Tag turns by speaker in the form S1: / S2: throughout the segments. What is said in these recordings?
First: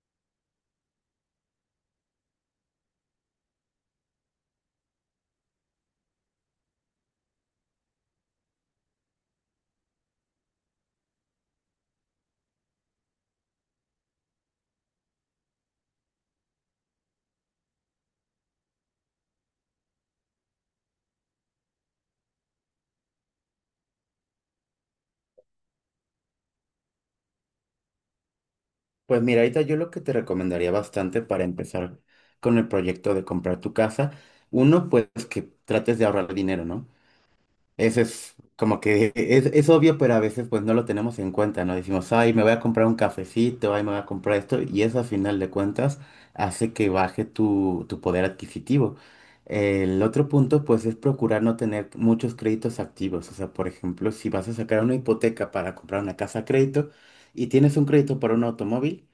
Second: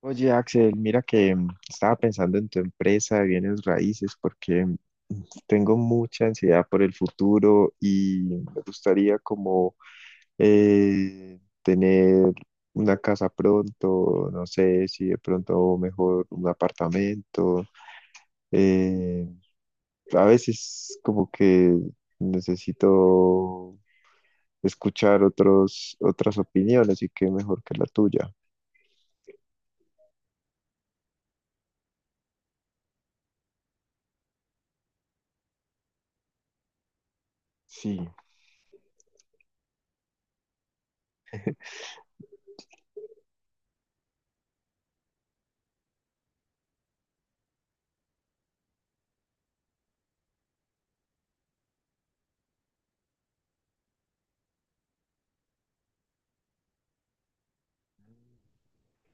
S1: Oye, Axel, mira que estaba pensando en tu empresa de bienes raíces porque tengo mucha ansiedad por el futuro y me gustaría como tener una casa pronto, no sé si de pronto mejor un apartamento. eh, a veces como que necesito escuchar otras opiniones y qué mejor que la tuya.
S2: Pues mira, ahorita yo lo que te recomendaría bastante para empezar con el proyecto de comprar tu casa, uno, pues que trates de ahorrar dinero, ¿no?
S1: Sí,
S2: Ese es como que es obvio, pero a veces pues no lo tenemos en cuenta, ¿no? Decimos, ay, me voy a comprar un cafecito, ay, me voy a comprar esto, y eso a final de cuentas hace que baje tu poder adquisitivo. El otro punto, pues, es procurar no tener muchos créditos activos. O sea, por ejemplo, si vas a sacar una hipoteca para comprar una casa a crédito y tienes un crédito para un automóvil,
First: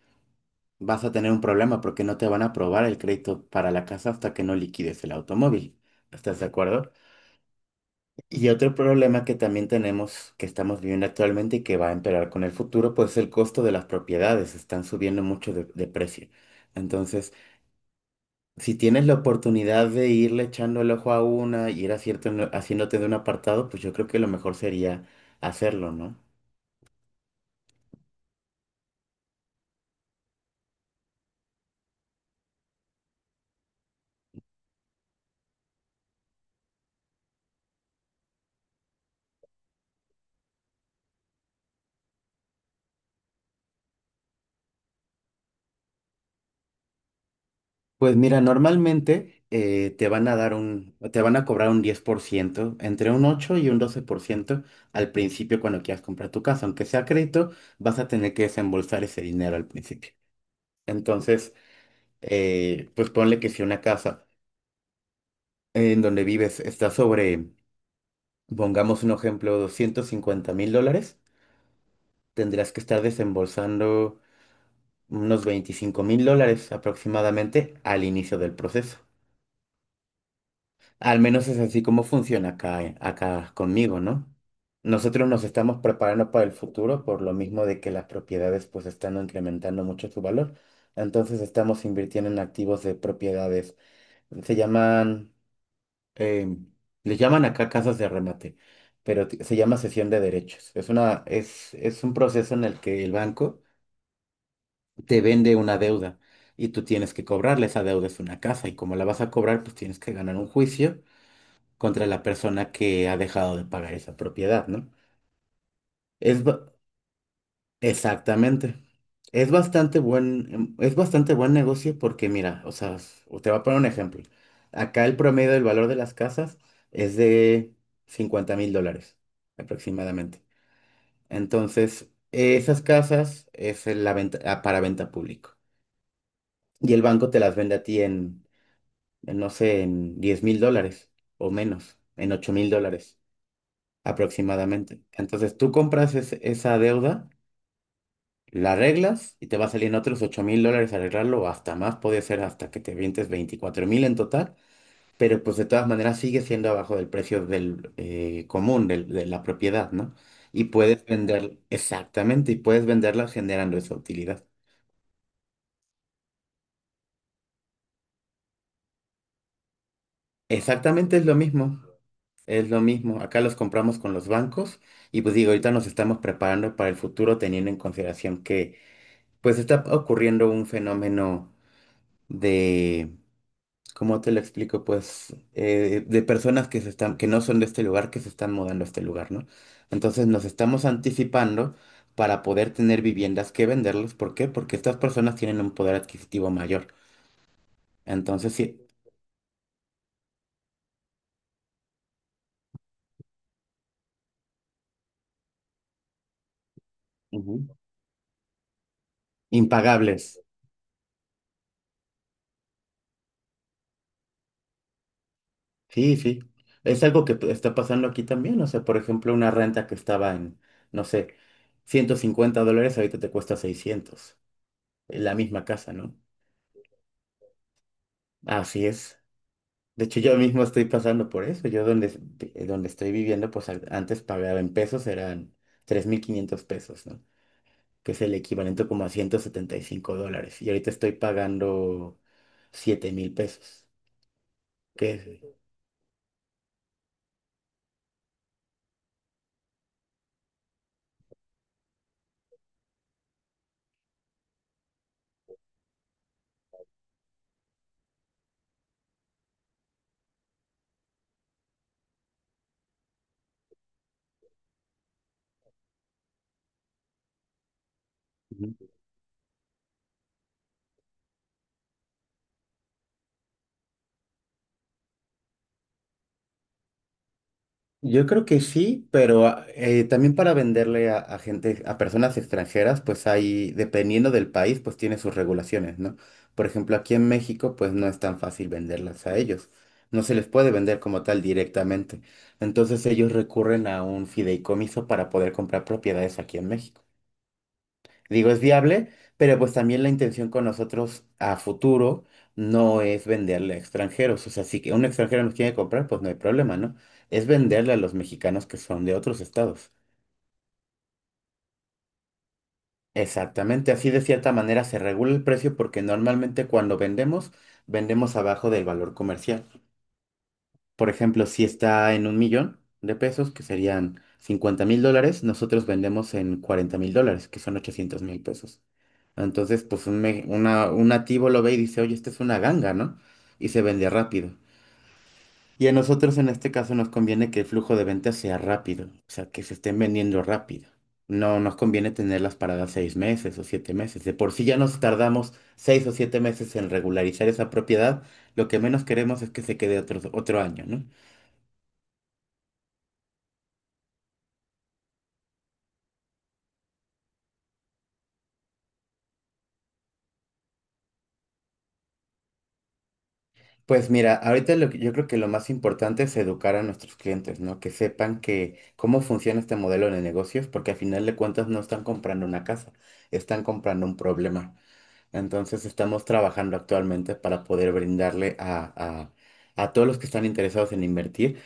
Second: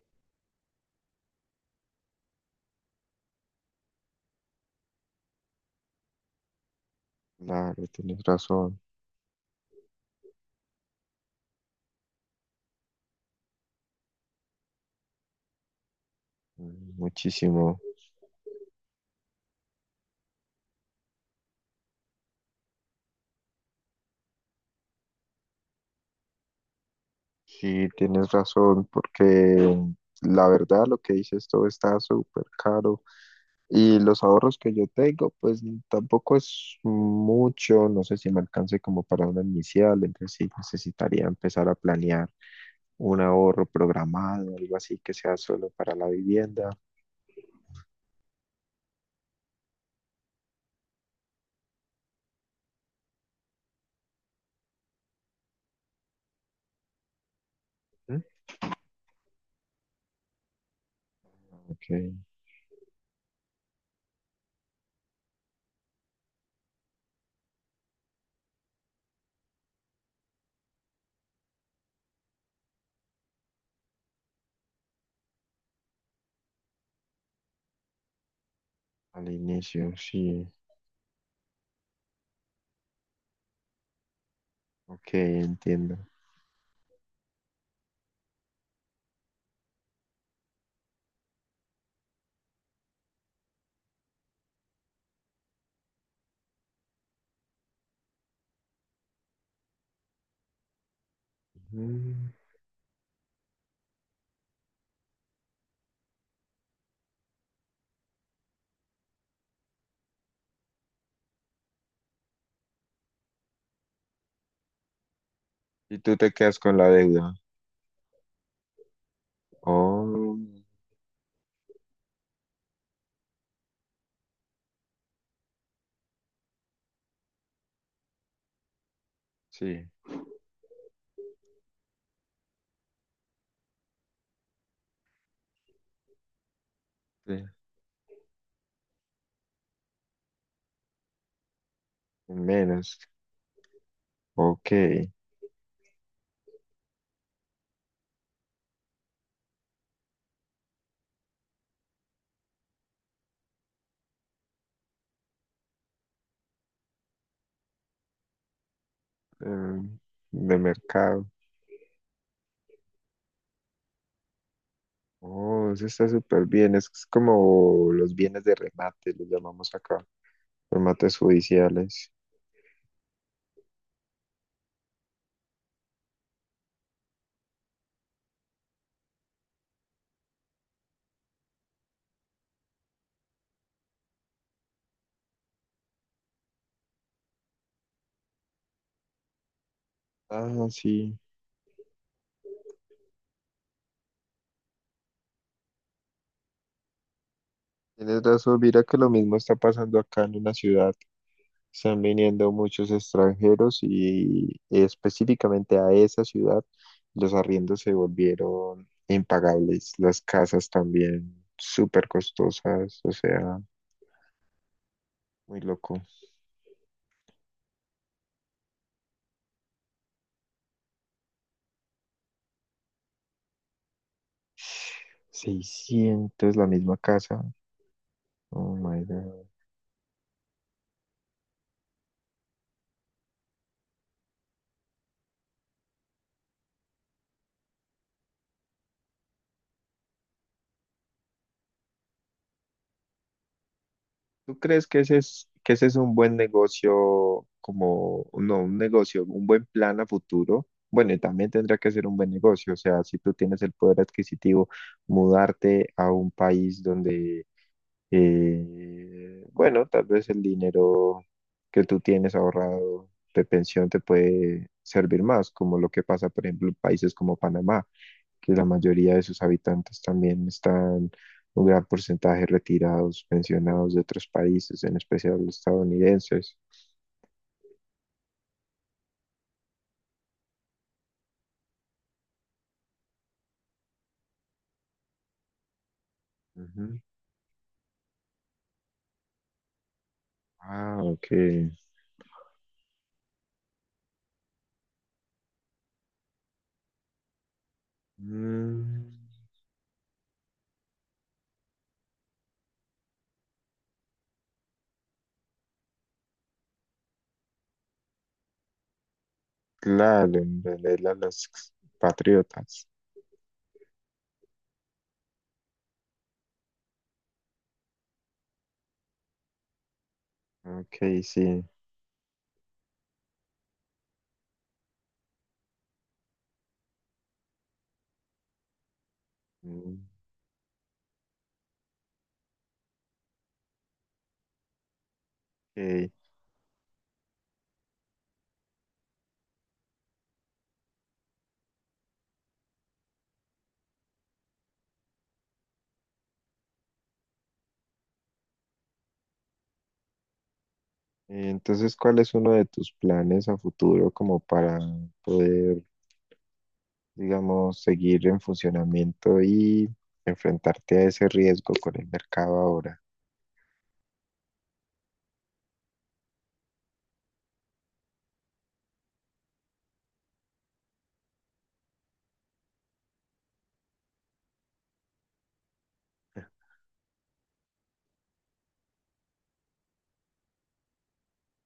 S2: vas a tener un problema porque no te van a aprobar el crédito para la casa hasta que no liquides el automóvil. ¿Estás de acuerdo?
S1: claro, tienes
S2: Y otro
S1: razón,
S2: problema que también tenemos, que estamos viviendo actualmente y que va a empeorar con el futuro, pues es el costo de las propiedades. Están subiendo mucho de precio. Entonces,
S1: muchísimo.
S2: si tienes la oportunidad de irle echando el ojo a una y ir haciéndote de un apartado, pues yo creo que lo mejor sería hacerlo, ¿no?
S1: Sí, tienes razón, porque la verdad lo que dices todo está súper caro y los ahorros que yo tengo, pues tampoco es mucho, no sé si me alcance como para una inicial, entonces sí necesitaría empezar a planear un ahorro programado, algo así que sea solo para la vivienda.
S2: Pues mira, normalmente te van a cobrar un 10%, entre un 8 y un 12% al principio cuando quieras comprar tu casa. Aunque sea crédito, vas a
S1: ¿Mm?
S2: tener que desembolsar ese dinero al principio. Entonces,
S1: Ok,
S2: pues ponle que si una casa en donde vives está sobre, pongamos un ejemplo, $250,000, tendrás que estar desembolsando unos $25,000 aproximadamente al inicio del proceso.
S1: al inicio, sí.
S2: Al menos es así como funciona acá, acá conmigo, ¿no?
S1: Ok,
S2: Nosotros nos estamos
S1: entiendo.
S2: preparando para el futuro por lo mismo de que las propiedades pues están incrementando mucho su valor. Entonces estamos invirtiendo en activos de propiedades. Se llaman, eh, les llaman acá casas de remate, pero se llama cesión de derechos. Es un
S1: Mm.
S2: proceso en el que el banco te vende una deuda y tú tienes que cobrarle. Esa deuda es una casa y como la vas a cobrar pues tienes que ganar un juicio contra la persona que ha dejado de pagar esa propiedad, ¿no?
S1: Y tú te
S2: Es
S1: quedas
S2: ba-
S1: con la deuda.
S2: exactamente. Es bastante
S1: Oh,
S2: buen, em, es bastante buen negocio porque, mira, o sea, te voy a poner un ejemplo. Acá el promedio del valor de las casas es de $50,000
S1: sí,
S2: aproximadamente. Entonces, esas casas es en la venta, para venta público. Y el banco te
S1: sí.
S2: las vende a ti en, no sé, en $10,000 o menos, en ocho mil
S1: Menos.
S2: dólares.
S1: Ok.
S2: aproximadamente. Entonces tú compras esa deuda, la arreglas y te va a salir en otros $8,000 arreglarlo o hasta más, puede ser hasta que te vientes 24,000 en total, pero pues de todas maneras sigue siendo abajo del precio del común, de la propiedad,
S1: em,
S2: ¿no?
S1: de
S2: Y puedes
S1: mercado.
S2: vender, exactamente, y puedes venderla generando esa utilidad.
S1: Oh, eso está súper bien. Es como los bienes de remate, los llamamos acá.
S2: Exactamente
S1: Remates
S2: es lo mismo,
S1: judiciales.
S2: es lo mismo. Acá los compramos con los bancos y pues digo, ahorita nos estamos preparando para el futuro teniendo en consideración que pues está ocurriendo un fenómeno de, ¿cómo te lo explico? Pues de personas que no son de este lugar, que se están mudando a este lugar, ¿no? Entonces nos
S1: Ah,
S2: estamos
S1: sí.
S2: anticipando para poder tener viviendas que venderles. ¿Por qué? Porque estas personas tienen un poder adquisitivo mayor.
S1: Tienes
S2: Entonces,
S1: razón,
S2: sí,
S1: mira que lo mismo está pasando acá en una ciudad. Están viniendo muchos extranjeros y específicamente a esa ciudad los
S2: ujú,
S1: arriendos se volvieron impagables, las
S2: impagables.
S1: casas también súper costosas, o sea, muy loco.
S2: Sí, sí. Es algo que pues, está pasando aquí también. O sea, por ejemplo, una renta que estaba en, no sé, $150, ahorita te cuesta 600. La misma casa, ¿no?
S1: 600 la misma casa. Oh
S2: Así
S1: my
S2: es.
S1: God.
S2: De hecho, yo mismo estoy pasando por eso. Donde estoy viviendo, pues antes pagaba en pesos, eran 3,500 pesos, ¿no? Que es el equivalente como a $175. Y ahorita estoy pagando 7,000 pesos.
S1: ¿Tú crees
S2: ¿Qué es?
S1: que ese es un buen negocio, como, no, un negocio, un buen plan a futuro? Bueno, y también tendrá que ser un buen negocio, o sea, si tú tienes el poder adquisitivo, mudarte a un país donde, bueno, tal vez el dinero que tú tienes ahorrado de pensión te puede servir más, como lo que pasa, por ejemplo, en países como Panamá, que la mayoría de sus habitantes también están un gran porcentaje retirados, pensionados de otros países, en especial los estadounidenses.
S2: Yo creo que sí, pero también para venderle a gente, a personas extranjeras, pues hay, dependiendo del país, pues tiene sus regulaciones, ¿no? Por ejemplo,
S1: Ujú.
S2: aquí en México, pues no es tan fácil venderlas a ellos. No se les puede
S1: Ah,
S2: vender como
S1: ok.
S2: tal directamente. Entonces ellos recurren a un fideicomiso para poder comprar propiedades aquí en México, digo, es viable,
S1: Mm,
S2: pero pues también la intención con nosotros a futuro no es venderle a extranjeros. O sea, si que un extranjero nos quiere comprar, pues no hay problema, ¿no? Es venderle a los mexicanos que son de otros estados.
S1: claro, en realidad los patriotas.
S2: Exactamente, así de cierta manera se regula el precio porque normalmente cuando vendemos, vendemos abajo del valor comercial.
S1: Ok,
S2: Por ejemplo,
S1: sí.
S2: si está en 1 millón de pesos, que serían $50,000, nosotros vendemos en $40,000, que son 800,000 pesos. Entonces,
S1: Mm,
S2: pues un nativo lo ve y dice, oye, esta es una ganga, ¿no? Y se vende rápido. Y a
S1: ok.
S2: nosotros en este caso nos conviene que el flujo de ventas sea rápido, o sea, que se estén vendiendo rápido. No nos conviene tenerlas paradas 6 meses o 7 meses. De por sí ya nos tardamos 6 o 7 meses en regularizar esa propiedad. Lo que menos queremos es que se quede otro año, ¿no?
S1: Entonces, ¿cuál es uno de tus planes a futuro como para poder, digamos, seguir en funcionamiento y enfrentarte a ese riesgo con el mercado ahora?
S2: Pues mira, ahorita yo creo que lo más importante es educar a nuestros clientes, ¿no? Que sepan que cómo funciona este modelo de negocios, porque al final de cuentas no están comprando una casa, están comprando un problema. Entonces estamos trabajando actualmente para poder brindarle a todos los que están interesados en invertir.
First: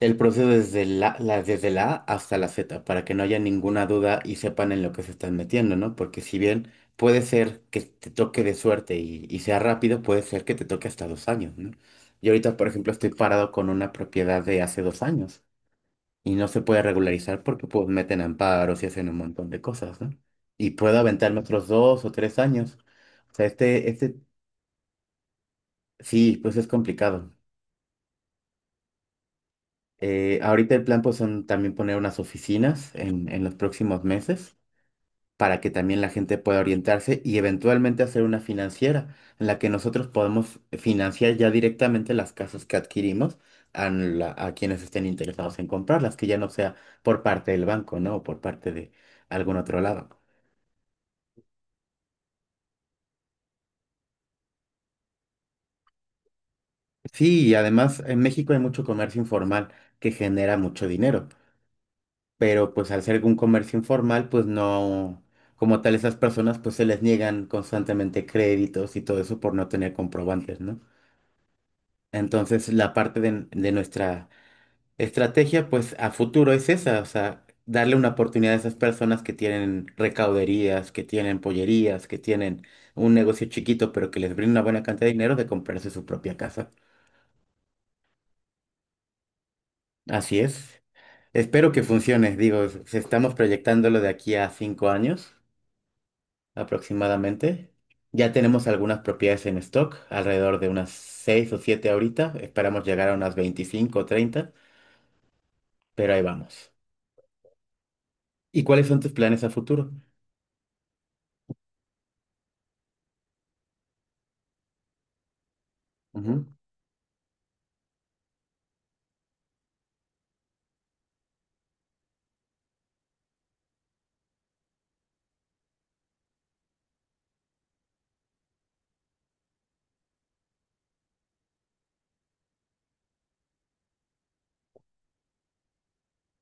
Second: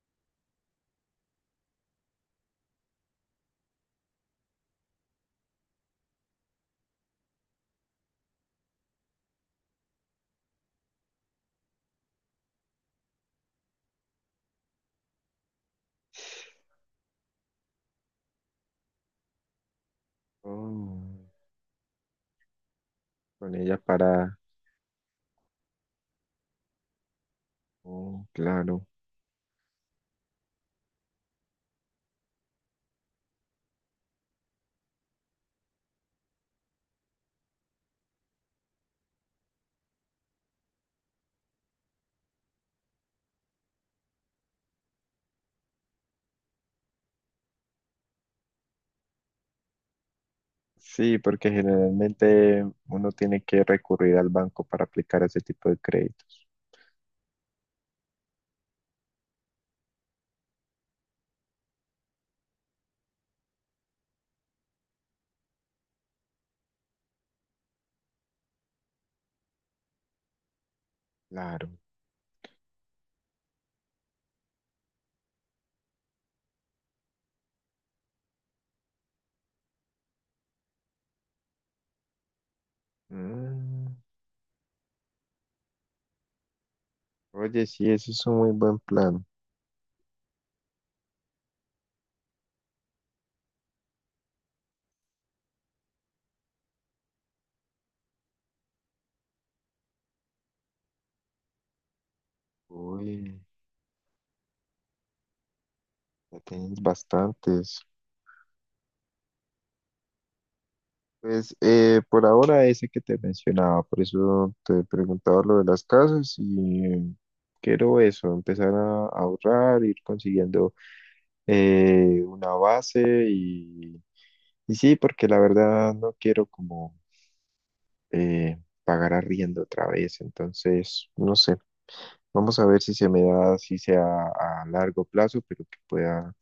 S2: El proceso desde la A hasta la Z, para que no haya ninguna duda y sepan en lo que se están metiendo, ¿no? Porque si bien puede ser que te toque de suerte y sea rápido, puede ser que te toque hasta 2 años, ¿no? Yo ahorita, por ejemplo, estoy parado con una propiedad de hace 2 años y no se puede regularizar porque pues meten amparos y hacen un montón de cosas, ¿no? Y puedo
S1: Oh,
S2: aventarme otros 2 o 3 años. O sea,
S1: con ella para...
S2: sí, pues es complicado.
S1: Oh, claro.
S2: Ahorita el plan pues son también poner unas oficinas en, los próximos meses para que también la gente pueda orientarse y eventualmente hacer una financiera en la que nosotros podemos financiar ya directamente las casas que adquirimos a quienes estén interesados en comprarlas, que ya no sea por parte del banco, ¿no? O por parte de algún otro lado.
S1: Sí, porque generalmente uno tiene que recurrir al banco para aplicar ese tipo de créditos.
S2: Sí, y además en México hay mucho comercio informal que genera mucho dinero, pero pues al ser un comercio informal, pues no, como tal esas personas pues se les niegan constantemente créditos y todo eso por no tener comprobantes, ¿no?
S1: Claro.
S2: Entonces la parte de nuestra estrategia pues a futuro es esa, o sea, darle una oportunidad a esas personas que tienen recauderías, que tienen pollerías, que tienen un negocio chiquito
S1: Mm.
S2: pero que les brinda una buena cantidad de dinero de comprarse su propia casa.
S1: Oye, sí, ese es un muy buen plan.
S2: Así es. Espero que funcione, digo, estamos proyectándolo de aquí a 5 años aproximadamente. Ya tenemos algunas propiedades en stock, alrededor de unas 6 o 7 ahorita. Esperamos llegar a unas
S1: Uy,
S2: 25 o 30, pero ahí
S1: ya
S2: vamos.
S1: tienes bastantes.
S2: ¿Y cuáles son tus planes a futuro?
S1: Pues por ahora ese que te mencionaba, por eso te preguntaba lo de las casas
S2: Ujú.
S1: y quiero eso, empezar a ahorrar, ir consiguiendo una base y, y sí, porque la verdad no quiero como eh, pagar arriendo otra vez, entonces no sé, vamos a ver si se me da, si sea a largo plazo, pero que pueda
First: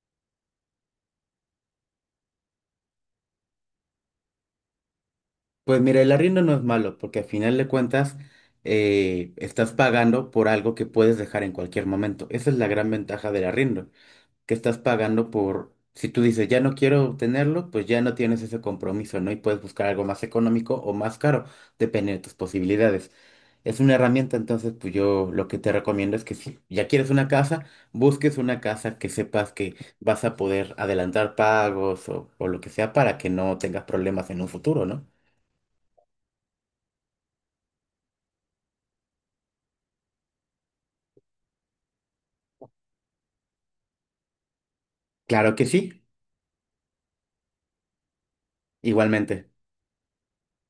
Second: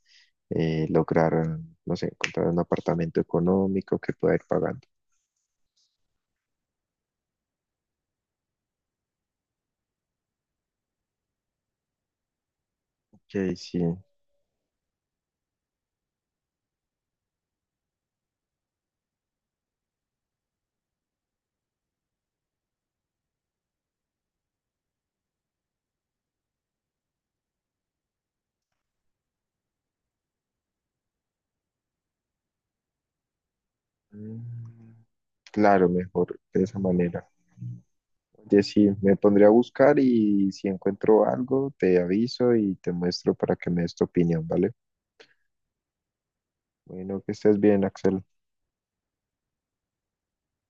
S1: lograr, no sé, encontrar un apartamento económico que pueda ir pagando.
S2: Pues mira, el arriendo no es malo, porque al final de cuentas estás pagando por algo que puedes dejar en cualquier momento. Esa es la gran ventaja del
S1: Ok, sí.
S2: arriendo, que estás pagando por, si tú dices, ya no quiero tenerlo, pues ya no tienes ese compromiso, ¿no? Y puedes buscar algo más económico o más caro, depende de tus posibilidades. Es una herramienta, entonces, pues yo lo que te recomiendo es que si ya quieres una casa, busques una casa que sepas que vas a poder adelantar pagos o, lo que sea para que no tengas problemas en
S1: Mm.
S2: un futuro, ¿no?
S1: Claro, mejor de esa manera. Oye, sí, me pondré a buscar y si encuentro algo, te aviso y te muestro para que me des tu opinión, ¿vale?
S2: Claro que sí,
S1: Bueno, que estés bien, Axel.
S2: igualmente.